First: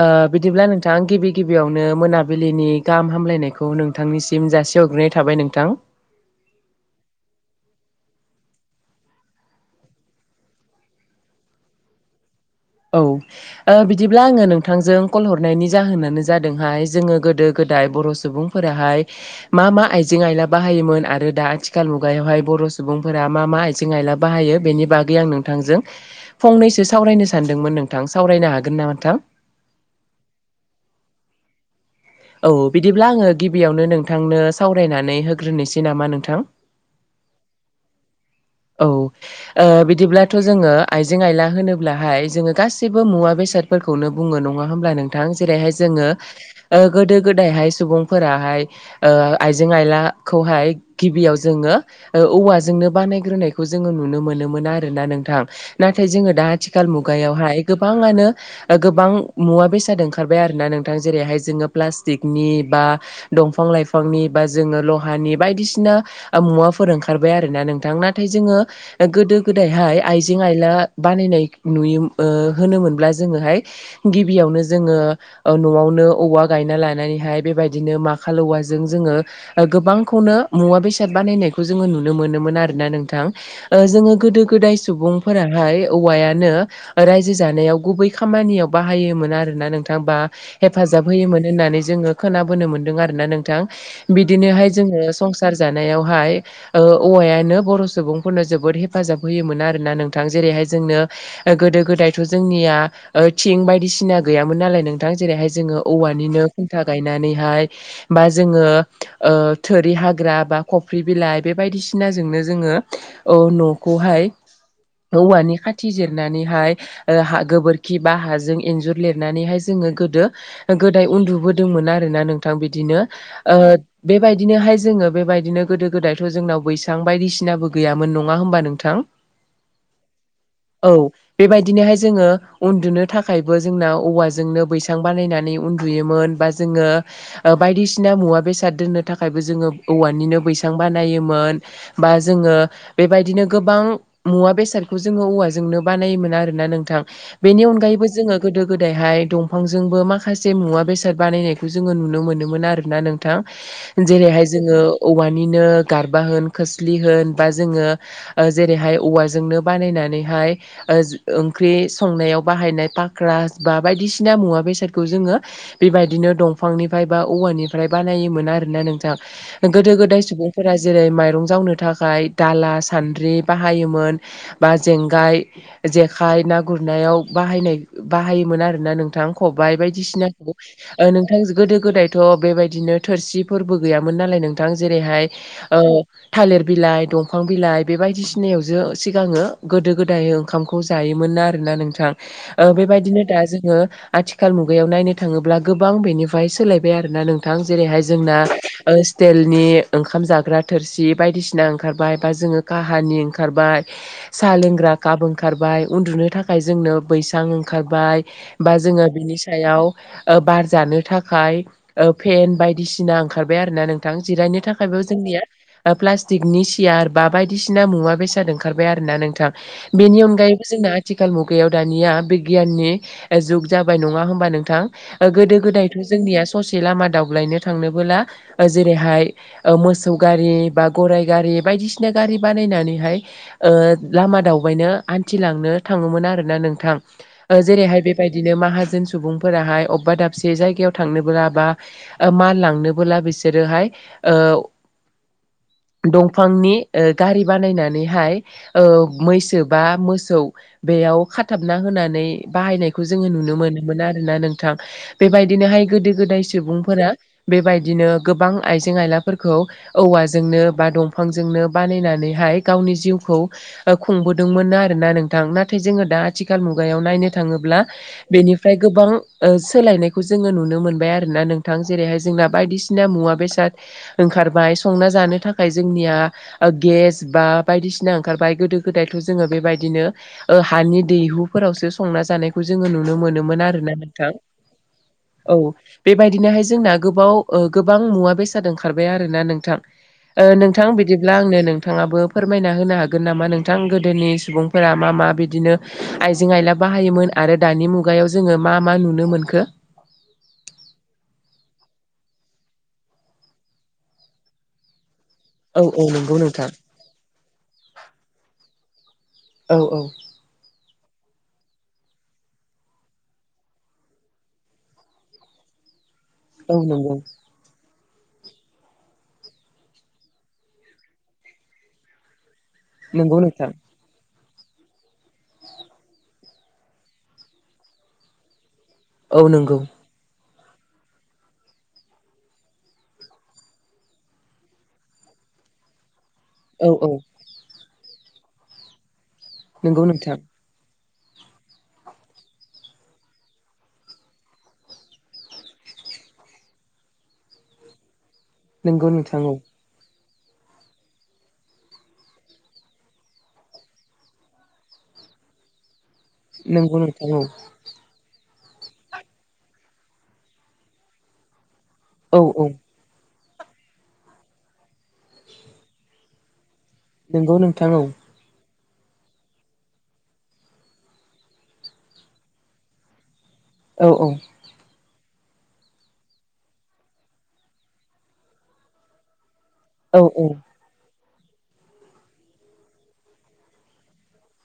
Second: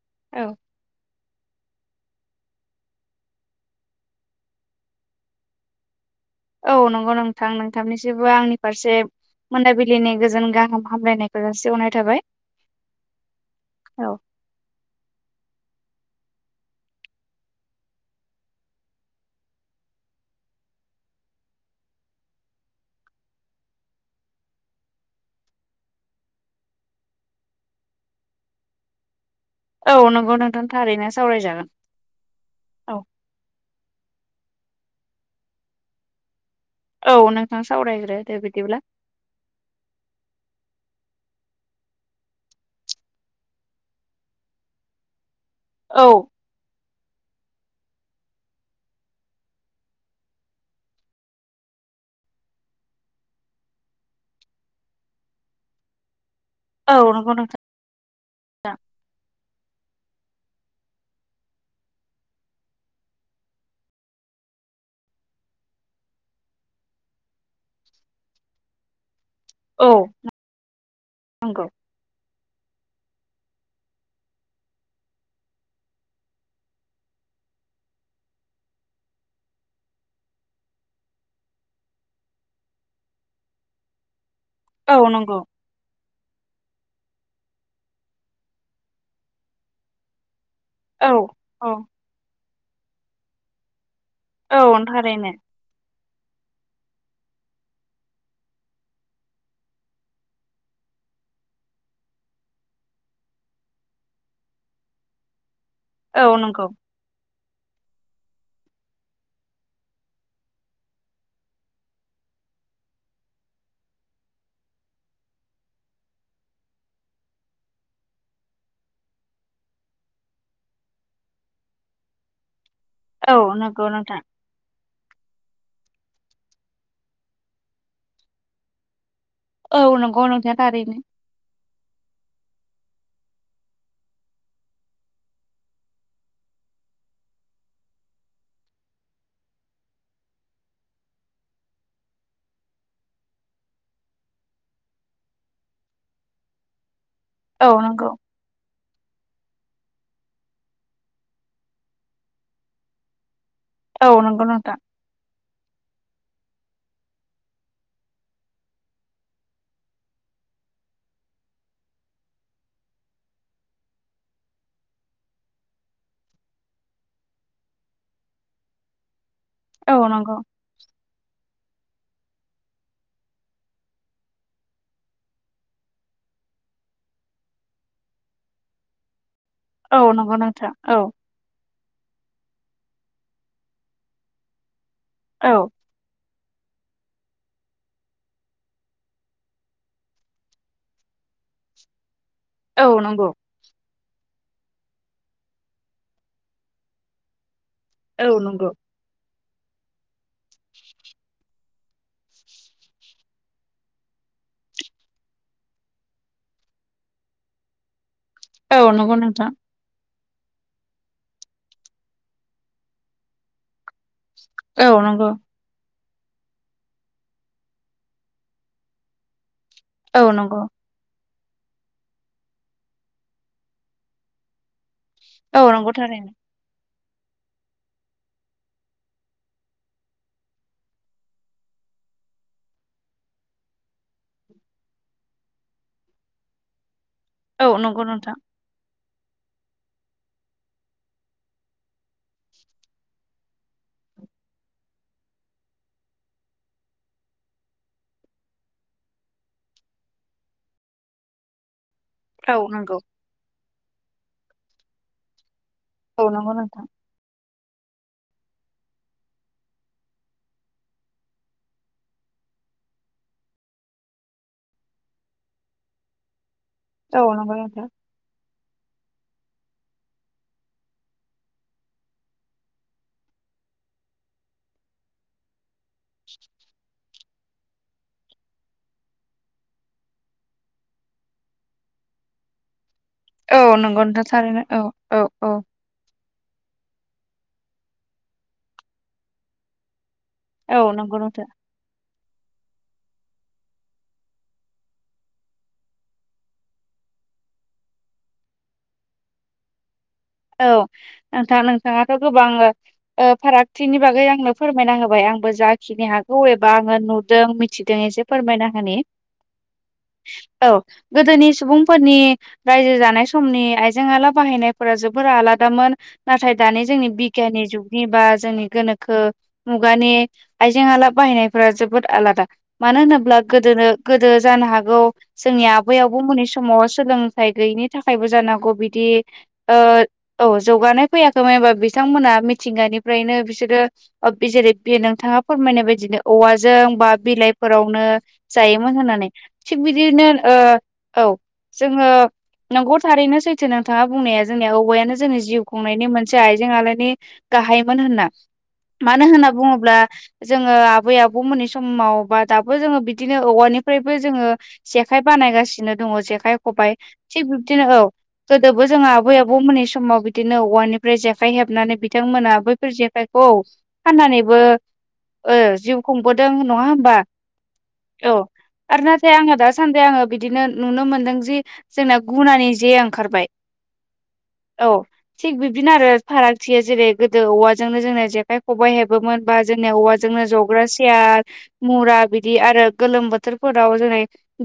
ओ औ बिदिब्ला नोंथाङा गिबि गिबियावनो नो मोनाबिलिनि गाहाम हामलायनायखौ नोंथांनिसिम जासि हरग्रोनाय थाबाय नोंथां औ नंगौ नोंथां नोंथांनिसोबो आंनि फारसे मोनाबिलिनि गोजोन गाहाम हामलायनायखौ जासिहरनाय थाबाय औ ओ औ बिदिब्ला आङो नोंथांजों कल हरनायनि जाहोनानो जादोंहाय जोङो गोदो गोदाय बर' सुबुंफोराहाय मा मा आइजें आइला बाहाय योम आरो दा आथिखाल मुगायावहाय बर' सुबुंफोरा मा मा आइजें आइला बाहायो बेनि बागै आं नोंथांजों फंनैसो सावरायनो सानदोंमोन नोंथां सावरायनो हागोन नामा नोंथां औ नंगौ नोंथां थारैनो सावरायजागोन औ बिदिब्ला आङो गिबियावनो नोंथांनो सावरायनानै होग्रोनोसै नामा नोंथां? औ नोंथां सावरायग्रो दे बिदिब्ला औ ओ बिदिब्लाथ' जोङो आय जें आयला होनोब्लाहाय जोङो गासिबो मुवा बेसादफोरखौनो बुङो नङा होमब्ला नोंथां। जेरैहाय औ जोङो ओ गोदो गोदायहाय सुबुंफोराहाय आइजें आयलाखौहाय गिबियाव जोङो ओ औवाजोंनो बानायग्रोनायखौ जोङो नुनो मोनोमोन आरोना नोंथां नाथाय जोङो दा आथिखाल औ नंगौ नोंथां मुगायावहाय गोबाङानो गोबां मुवा बेसाद ओंखा खारबाय आरोना नोंथां जेरैहाय जोङो प्लासटिकनि बा दंफां लाइफां नि बा जोङो लहानि बायदिसिना मुवाफोर ओंखारबाय आरोना नोंथां नाथाय जोङो गोदो औ गोदायहाय आइजें आइला बानायनाय नंगौ नुयो ओ होनोमोनब्ला जोङोहाय गिबियावनो जोङो ओ न'आवनो औवा गायना लानानैहाय बेबायदिनो माखाल औवाजों जोङो गोबांखौनो मुवा बेसाद बा बानायनायखौ जोङो नुनो मोनोमोन आरोना नोंथां ओ जोङो गोदो गोदाय औ नंगौ सुबुंफोराहाय औवायानो रायजो जानायाव गुबै खामानियाव बाहायोमोन आरोना नोंथां बा हेब फाजाब औ होयोमोन औ होननानै जोङो खोनाबोनो मोन्दों आरो ना नोंथां बिदिनोहाय औ जोङो थारैनो संसार जानायाव हाय ओ औवायानो बर' सुबुंफोरनो जोबोद हेफाजाब होयोमोन आरोना नोंथां जेरैहाय जोंनो गोदो गोदायथ' जोंनिया ओ थिं बायदिसिना गैयामोन नालाय नोंथां जेरैहाय जोङो औ औवानिनो नंगौ खुन्था गायनानैहाय बा जोङो ओ थोरि हाग्रा बा खफ्रि बिलाइ बे बायदिसिनाजोंनो जोङो औ न'खौहाय औवानि खाथि जिरनानैहाय ओ हा गोबोरखि बा हाजों एनजुर लिरनानैहाय जों जोङो गोदो गोदाय उनदुबोदोंमोन आरोना नोंथां बिदि बिदिनो औ ओ नंगौ नोंथां बेबायदिनोहाय जोङो बेबायदिनो गोदो गोदायथ' जोंनाव बैसां बायदिसिनाबो गैयामोन नङा होमबा नोंथां औ नंगौ नोंथां औ थारैनो बेबायदिनोहाय जोङो उनदुनो थाखायबो जोंना औवाजोंनो बैसां बानायनानै उनदुयोमोन बा जोङो बायदिसिना मुवा बेसाद दोननो थाखायबो जोङो औवा निनो बैसां बानायोमोन बा जोङो बेबायदिनो गोबां मुवा बेसादखौ जों जोङो औवाजोंनो बानायोमोन आरो नोंथां बेनि औ अनगायैबो नंगौ जोङो गोदो गोदायहाय दंफांजों जोंबो माखासे मुवा बेसाद बानायनायखौ जोङो नुनो मोनोमोन आरोना नोंथां औ नंगौ जेरैहाय नोंथां जोङो औवानिनो गारबा होन खोस्लि होन बा जोङो जेरैहाय औवाजोंनो बानायनानैहाय ओ ओंख्रि संनायाव बाहायनाय फाख्रा बा बायदिसिना मुवा बेसादखौ जोङो बेबायदिनो दंफांनिफ्राय बा औवानिफ्राय बानायोमोन आरोना नोंथां गोदो औ गोदाय नंगौ सुबुंफोरा जेरै माइरं जावनो थाखाय दाला सानद्रि बाहायोमोन बा जेंगाय जेखाइ ना गुर गुरनायाव बाहायनाय बाहायोमोन आरोना नोंथां खबाय औ नंगौ बायदिसिनाखौ नोंथां औ ओ नोंथां गोदो गोदायथ' बेबायदिनो थोरसि फोरबो गैयामोन नालाय नोंथां जेरैहाय औ ओ थालिर बिलाइ दंफां बिलाइ बेबायदिसिनायावसो सिगाङो गोदो गोदाय ओंखामखौ जायोमोन ना आरोना नोंथां ओ औ बेबायदिनो नंगौ दा जोङो आथिखाल मुगायाव नायनो थाङोब्ला गोबां बेनिफ्राय सोलायबाय आरोना नोंथां थां जेरैहाय औ जोंना नंगौ ओ सिथेलनि ओंखाम जाग्रा थोरसि बायदिसिना ओंखारबाय बा जोङो काहानि ओंखारबाय। साहा लोंग्रा काप ओंखारबाय उनदुनो थाखाय जोंनो बैसां ओंखारबाय औ नंगौ नों नि सायाव बार जानो थाखाय ओ फेन बायदिसिना ओंखारबाय आरोना नोंथां। जिरायनो औ थाखायबो नंगौ जोंनिया प्लास्टिकनि सियार बा बायदिसिना मुवा बेसाद ओंखारबाय आरो ना नोंथां। बेनि औ नंगौ अनगायैबो जोंना आथिखाल मुगायाव दानिया बिगियाननि जुग जाबाय नङा हबा नोंथां गोदो औ नंगौ गोदायथ' थारैनो जोंनिया ससे लामा दावबायनो थांनोबोला जेरैहाय मोसौ गारि बा गराइ गारि बायदिसिना गारि बानायनानैहाय लामा दावबायनो हानथिलांनो थाङोमोन आरोना नोंथां। ओ औ जेरैहाय नंगौ नोंथां बेबायदिनो माहाजोन सुबुंफोराहाय अबेबा दाबसे जायगायाव थांनोबो बा मान लांनोबोला बिसोरो हाय ओ [inaudible] दंफांनि गारि बानायनानैहाय ओ मैसो बा मोसौ बे बेयाव खाथाबना होनानै औ नंगौ बाहायनायखौ जोंङो नुनो मोनोमोन आरोना नोंथां। बेबाय दिनोहाय गोदो औ गोदाय नंगौ नोंथां सुबुंफोरा बेबायदिनो गोबां आइजें आइलाफोरखौ औवाजोंनो बा दंफांजोंनो बानायनानैहाय गावनि जिउखौ खुंबोदोंमोन आरोना नोंथां नाथाय जोङो दा आथि थिखाल मुगायाव औ नायनो नंगौ थाङोब्ला नोंथां बेनिफ्राय गोबां ओ सोलायनायखौ जोङो नुनो मोनबाय आरोोना नोंथां जेरैहाय जोंना बायदिसिना मुवा बेसाद ओंखारबाय संना जानो थाखाय जोंनिया गेस बा बायदिसिना ओंखार बाय गोदो गोदायथ' जोङो बेबायदिनो हानि दैहुफोरावसो ओ संना जानाय नुनो मोनोमोन औ आरोना नंगौ नोंथां थारैनो औ औ बे बेबायदिनोहाय जोंना गोबाव गोबां मुवा बेसाद ओंखारबाय आरो ना नोंथां। नोंथां औ नंगौ बिदिब्ला नोंथां आंनो नोंथाङाबो फोरमायना होनो हागोन नामा नोंथां गोदोनि सुबुंफोरा मा मा बिदिनो आइजें आइला बाहायोमोन। आरो दानि मुगायाव जोङो मा मा नुनो मोनखो? औ नोंथां नोंथाङाथ' गोबां फारागथिनि बागै आंनो फोरमायना होबाय आं आंबो औ औ जाखिनि नंगौ हागौ नोंथां एबा आङो नुदों मिथिदों एसे फोरमायना होनानि औ औ गोदोनि सुबुंफोरनि रायजो जानाय समनि आइजें आला बाहायनायफोरा जोबोद फोरा आलादामोन नाथाय औ दानि जोंनि नंगौ बिगियाननि जुग नि बा जोंनि गोनोखो मुगानि आइजें आइला बाहायनायफोरा जोबोद आलादा। मानो नंगौ होनोब्ला नोंथां गोदोनो गोदो जानो हागौ जोंनि आबै आबो मोननि समाव सोलोंथाइ गैयिनि थाखायबो जानो हागौ बि दि औ ओ नंगौ औ जौगानाय फैयाखैमोन होनबा बिथांमोना मिथिंगानिफ्रायनो बिसोरो जेरै बे नोंथां मा फोरमायनाय बायदिनो औवाजों औ बा औ बिलाइफोरावनो जायोमोन होननानै थिग नंगौ बिदिनो नोंथां औ जोङो नंगौ थारैनो सैथो नोंथाङा बुंनाया जोंनिया औ खबायानो जोंनि जिउ खुंनायनि मोनसे आइजें आलायनि गाहायमोन होनना। नंगौ मानो नोंथां होनना औ बुङोब्ला जोङो आबै आबौमोननि समाव बा दाबो जोङो बिदिनो औवानिफ्रायबो जोङो जेखाय बा नायगासिनो दंङ जेखाय खबाय नंगौ नोंथां थि औ बिदिनो औ गोदोबो जोंङो आबै आबौ आबौमोननि समाव बिदिनो औवानिफ्राय जेखाइ हेबनानै औ बिथांमोना औ बैफोर जेखाइ औ फाननानैबो जिउ खुंबोदों। नङा होमबा नंगौ नोंथां औ आरो नाथाय आंहा दासान्दि आङो बिदिनो नुनो मोनदों जि जोंना गुनानि जे ओंखारबाय। अ औ। औ थिग बिबदिनो आरो फारागथिआ जेरै गोदो औवाजोंनो जोंना जेखाइ खबाइ हेबोमोन। बा जोंनिया औ औवाजोंनो जग्रा सियार मुरा बिदि आरो गोलोम बोथोरफोराव जोङै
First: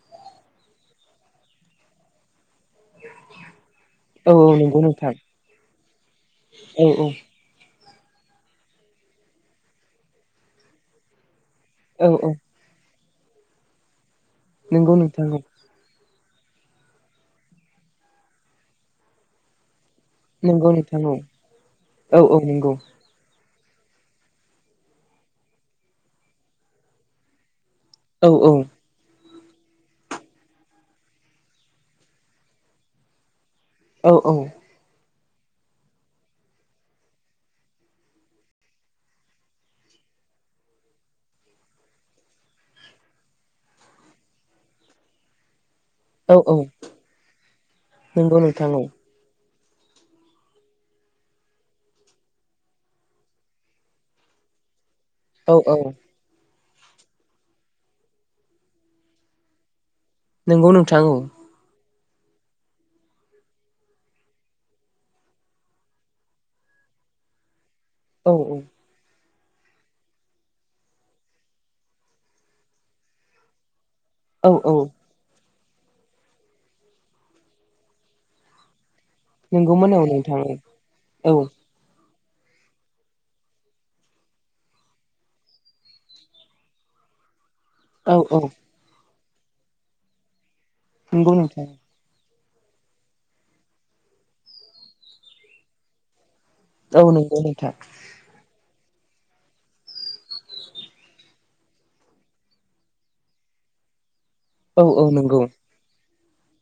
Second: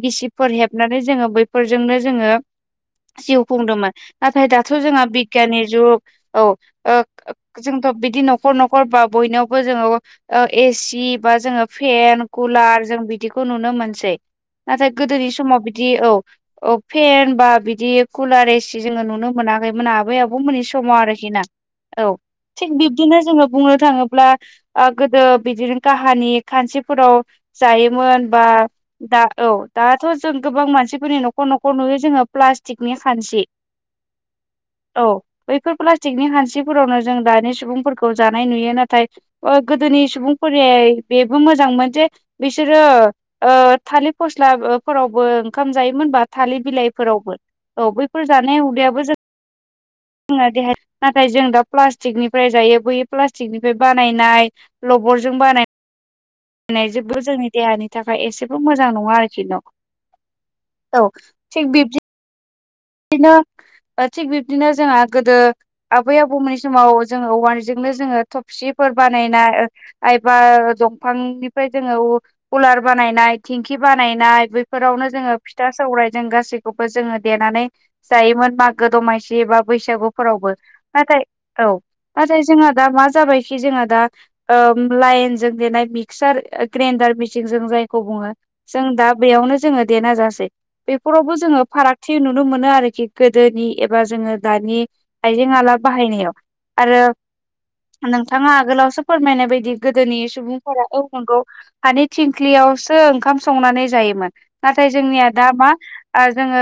गिसिफोर हेबनानै जोङो बैफोरजों नो जोङो जिउ खुंदोंमोन औ औ नाथाय दाथ' नंगौ जोंहा नोंथां बिगियाननि जुग औ ओ जोंथ' बिदि न'खर न'खर बा बयनावबो जोङो ओ एसि बा जोङो औ फेन औ कुलार जों बिदिखौ नुनो मोनसै। नाथाय नंगौ नोंथां गोदोनि औ समाव बिदि औ औ फेन बा बिदि कुलार एसि जोङो नुनो मोनाखैमोन आ बै आबौ मोननि नंगौ समाव नोंथां औ आरोखि ना। औ थिग बिब्दिनो जोङो बुंङो थाङोब्ला आ गोदो बिदिनो काहानि खानसि फोराव जायोमोन औ बा औ दा औ दाथ' जों गोबां मानसिफोरनि न'खर न'खर नुयो जोङो प्लास्टिकनि खानसि। औ औ। औ बैफोर प्लास्टिकनि हानसिफोरावनो जों दानि सुबुंफोरखौ जानाय नुयो नाथाय ओ गोदोनि नि सुबुंफोरियै बेबो मोजांमोन जे बिसोरो ओ थालिर फस्ला ओ फोर आवबो ओंखाम जायोमोनबा औ औ थालिर बिलाइफोरावबो औ बैफोर नंगौ जानाय नोंथां औ हुदायाबो जों जोंना देहा नाथाय जों दा प्लास्टिकनिफाय जायो। बै प्लास्टिकनिफाय बानायनाय लबरजों औ बानाय औ नाय जेबो जोंनि देहानि थाखाय एसेबो मोजां नङा आरोखि न'। नंगौ नोंथां औ थिग बिब्दि दिनो ओ थिग बिब्दिनो जोंहा गोदो आबै आबौमोननि समाव जोङो औवार्ज जोंनो जोङो औ थबसिफोर बा नायनाय ओ आइबा दंफांनिफाय जोङो उ-उलार बानायनाय थेंखि खि बानायनाय औ औ बैफोरावनो जोङो फिथा सौराय जों गासैखौबो जोङो देनानै जायोमोन मागो दमासि एबा नंगौमोन औ नोंथां बैसागुफोरावबो। नाथाय औ नाथाय जोंहा दा मा जाबायखि जोंहा दा ओ लाइनजों देनाय मिक्सार ग्रेनडार मि सिंजों जायखौ बुङो औ जों दा बेयावनो जोङो देना जासै। बेफोरावबो नंगौ जोङो नोंथां फारागथि नु नु मोनो आरोखि गोदोनि एबा जोङो दानि आइजें आला बाहायनायाव। आरो औ नंगौ नोंथां नोंथाङा आगोलावस सो फोरमायनाय बायदि गोदोनि सुबुंफोरा औ नोंगौ हानि थिंख्लियावसो ओंखाम संनानै जायोमोन। औ नाथाय औ जोंनिया नंगौ दा मा आ जोङो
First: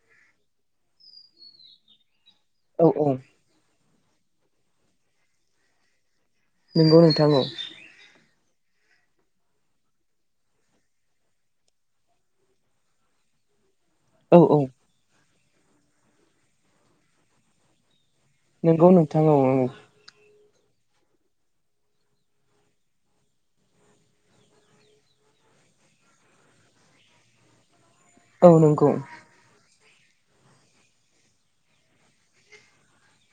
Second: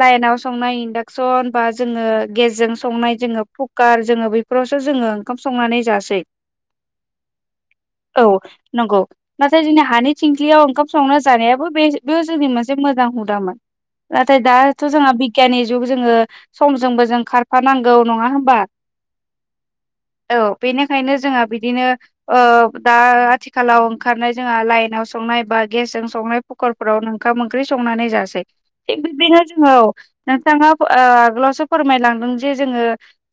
लाइनाव संनाय इन्डाक्सन बा जोङो गेजजों औ औ संनाय जोङो फुफ खार जोङो बैफोरावसो जोङो ओंखाम संनानै जासै। नोंगौ नोंथां औ। औ नोंगौ नाथाय जोंनि हानि थिंखलियाव ओंखाम संनो जानायाबो बे बे जोंनि मोनसे मोजां हुदामोन नाथाय औ दा औ आ बिगियाननि जुग जोङो समजोंबो जों खारफानांगौ। नङा होनबा? नंगौ नोंथां औ औ। बेनिखायनो जोंहा बिदिनो ओ दा आथिखालाव ओंखारनाय जोंहा लाइनाव संनाय बा आ गेसजों संनाय फुखारफोरावनो ओंखाम ओंख्रि संनानै जासै। औ नंगौ थिग बादिनो जों औ नोंथाङा ओ आगोलावसो फोरमायलांदों जे जोङो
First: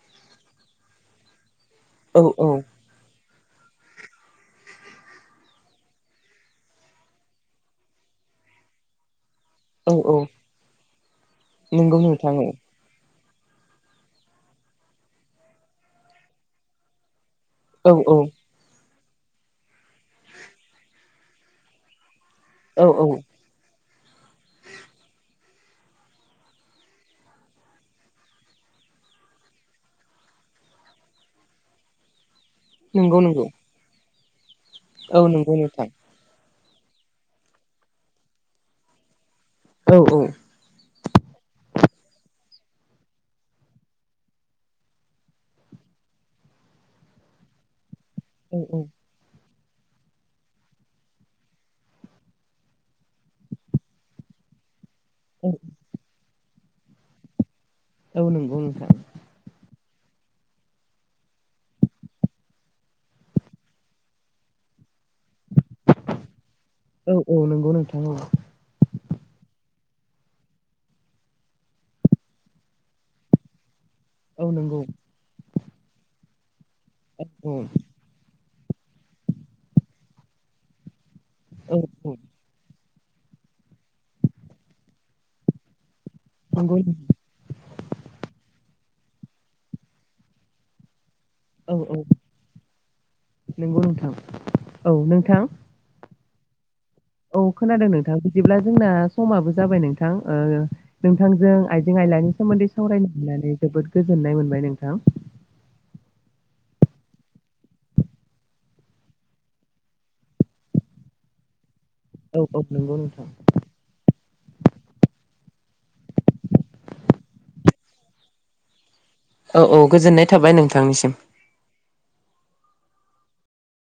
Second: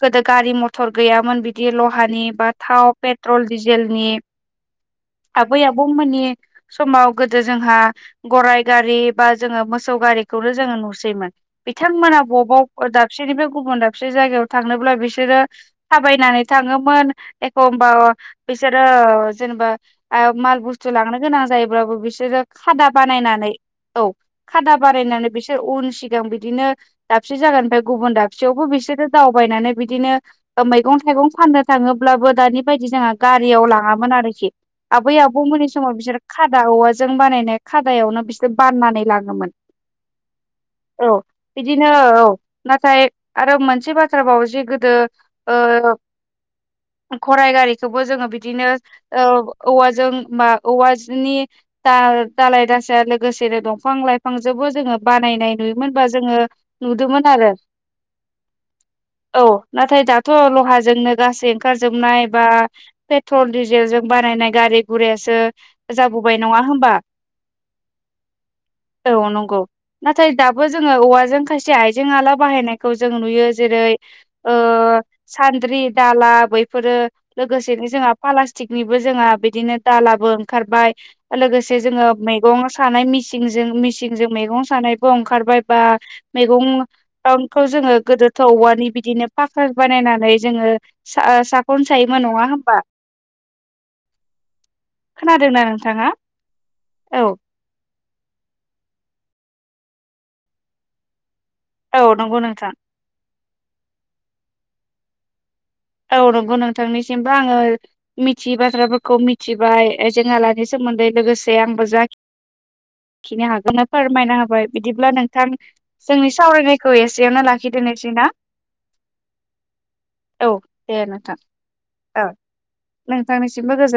गोदो गारि मथर गैयामोन बिदि गे लहानि औ बा औ थाव पेट्रल डिजेलनि आबै आबौमोननि समाव गोदो जोंहा गराय गारि बा जोङो औ मोसौ औ गारिखौनो जोङो नुसैमोन नंगौ बिथांमोना नोंथां औ बबाव गोदा दाबसेनिफ्राय गुबुन दाबसे जायगायाव थांनोब्ला बिसोरो थाबायनानै थाङोमोन। एखमबा औ बिसोरो ओ ओ जेनेबा आ माल बुस्थु लांनो गोनां जायोब्लाबो बिसोरो औ खादा औ बानायनानै औ खादा बारायनानै बिसोर उल सिगां बिदिनो दाबसे जागानिफ्राय गुबुन दाबसेयावबो बिसोरो दावबायनानै बिदिनो ओ मैगं गं थाइगं फाननो थाङोब्लाबो दानि बादि जोंहा नंगौ नंगौ गारियाव लाङामोन आरोखि आबै औ नंगौ आबौमोननि नोंथां समाव बिसोर खादा औवाजों बानायनाय खादायावनो बिसोर बाननानै लाङोमोन। औ औ औ बिदिनो औ नाथाय आरो मोनसे बाथ्रा बाव जे गोदो औ गराइ गारिखौबो जोङो औ बिदिनो औ औवाजों बा औवानि दा दालाय दासा लोगोसेनो दंफां लाइफांजोंबो जोङो औ बानायनाय नुयोमोनबा जोङो नुदोंमोन आरो ‌। औ नंगौ नोंथां। नाथाय दाथ' लहाजोंनो गासै ओंखारजोबनाय बा पेट्रल डिजेलजों बानायनाय गारि गुरायसो जाबोबाय नङा होमबा? औ औ नंगौ नोंथां औ नंगौ नाथाय दाबो जोङो औवाजों खायसे आइजें आला बाहायनायखौ जों नुयो जेरै औ ओ नंगौ सान्द्रि दाला बैफोरो औ औ लोगोसेनो जोंहा प्लासटिकनिबो जोंहा बिदिनो दालाबो ओंखारबाय औ लोगोसे जोङो मैगं सानाय मिसिंजों मिसिंजों मैगं सानायबो ओंखारबाय बा नंगौ मैगंखौ जोङो गोदोथ' औवानि बिदिनो फाखोर बानायनानै जोङो औ साखन औ सायोमोन नङा होमबा? नंगौ नोंथां औ नोंथां। खोनादोंना नोंथाङा औ खोनादों नोंथां बिदिब्ला जोंना समाबो जाबाय नोंथां ओ नोंथां जों आइजें औ आइलानि नंगौ नोंथां सोमोन्दै सावरायनो मोननानै जोबोद गोजोननाय मोनबाय नोंथां। औ नंगौ नोंथांनिसिमबो आङो मिथियै बाथ्राफोरखौ मिथिबाय आइजें आलानि सोमोन्दै लोगोसे आंबो औ औ नंगौ नोंथां जिखिनि हागोन फोरमायना हागोन। बिदिब्ला नोंथां जोंनि सावरायनायखौ एसेयावनो लाखिदेरनोसै ना? औ औ गोजोननाय औ थाबाय नोंथां। दे नोंथां औ नोंथांनिसिमबो गोजोन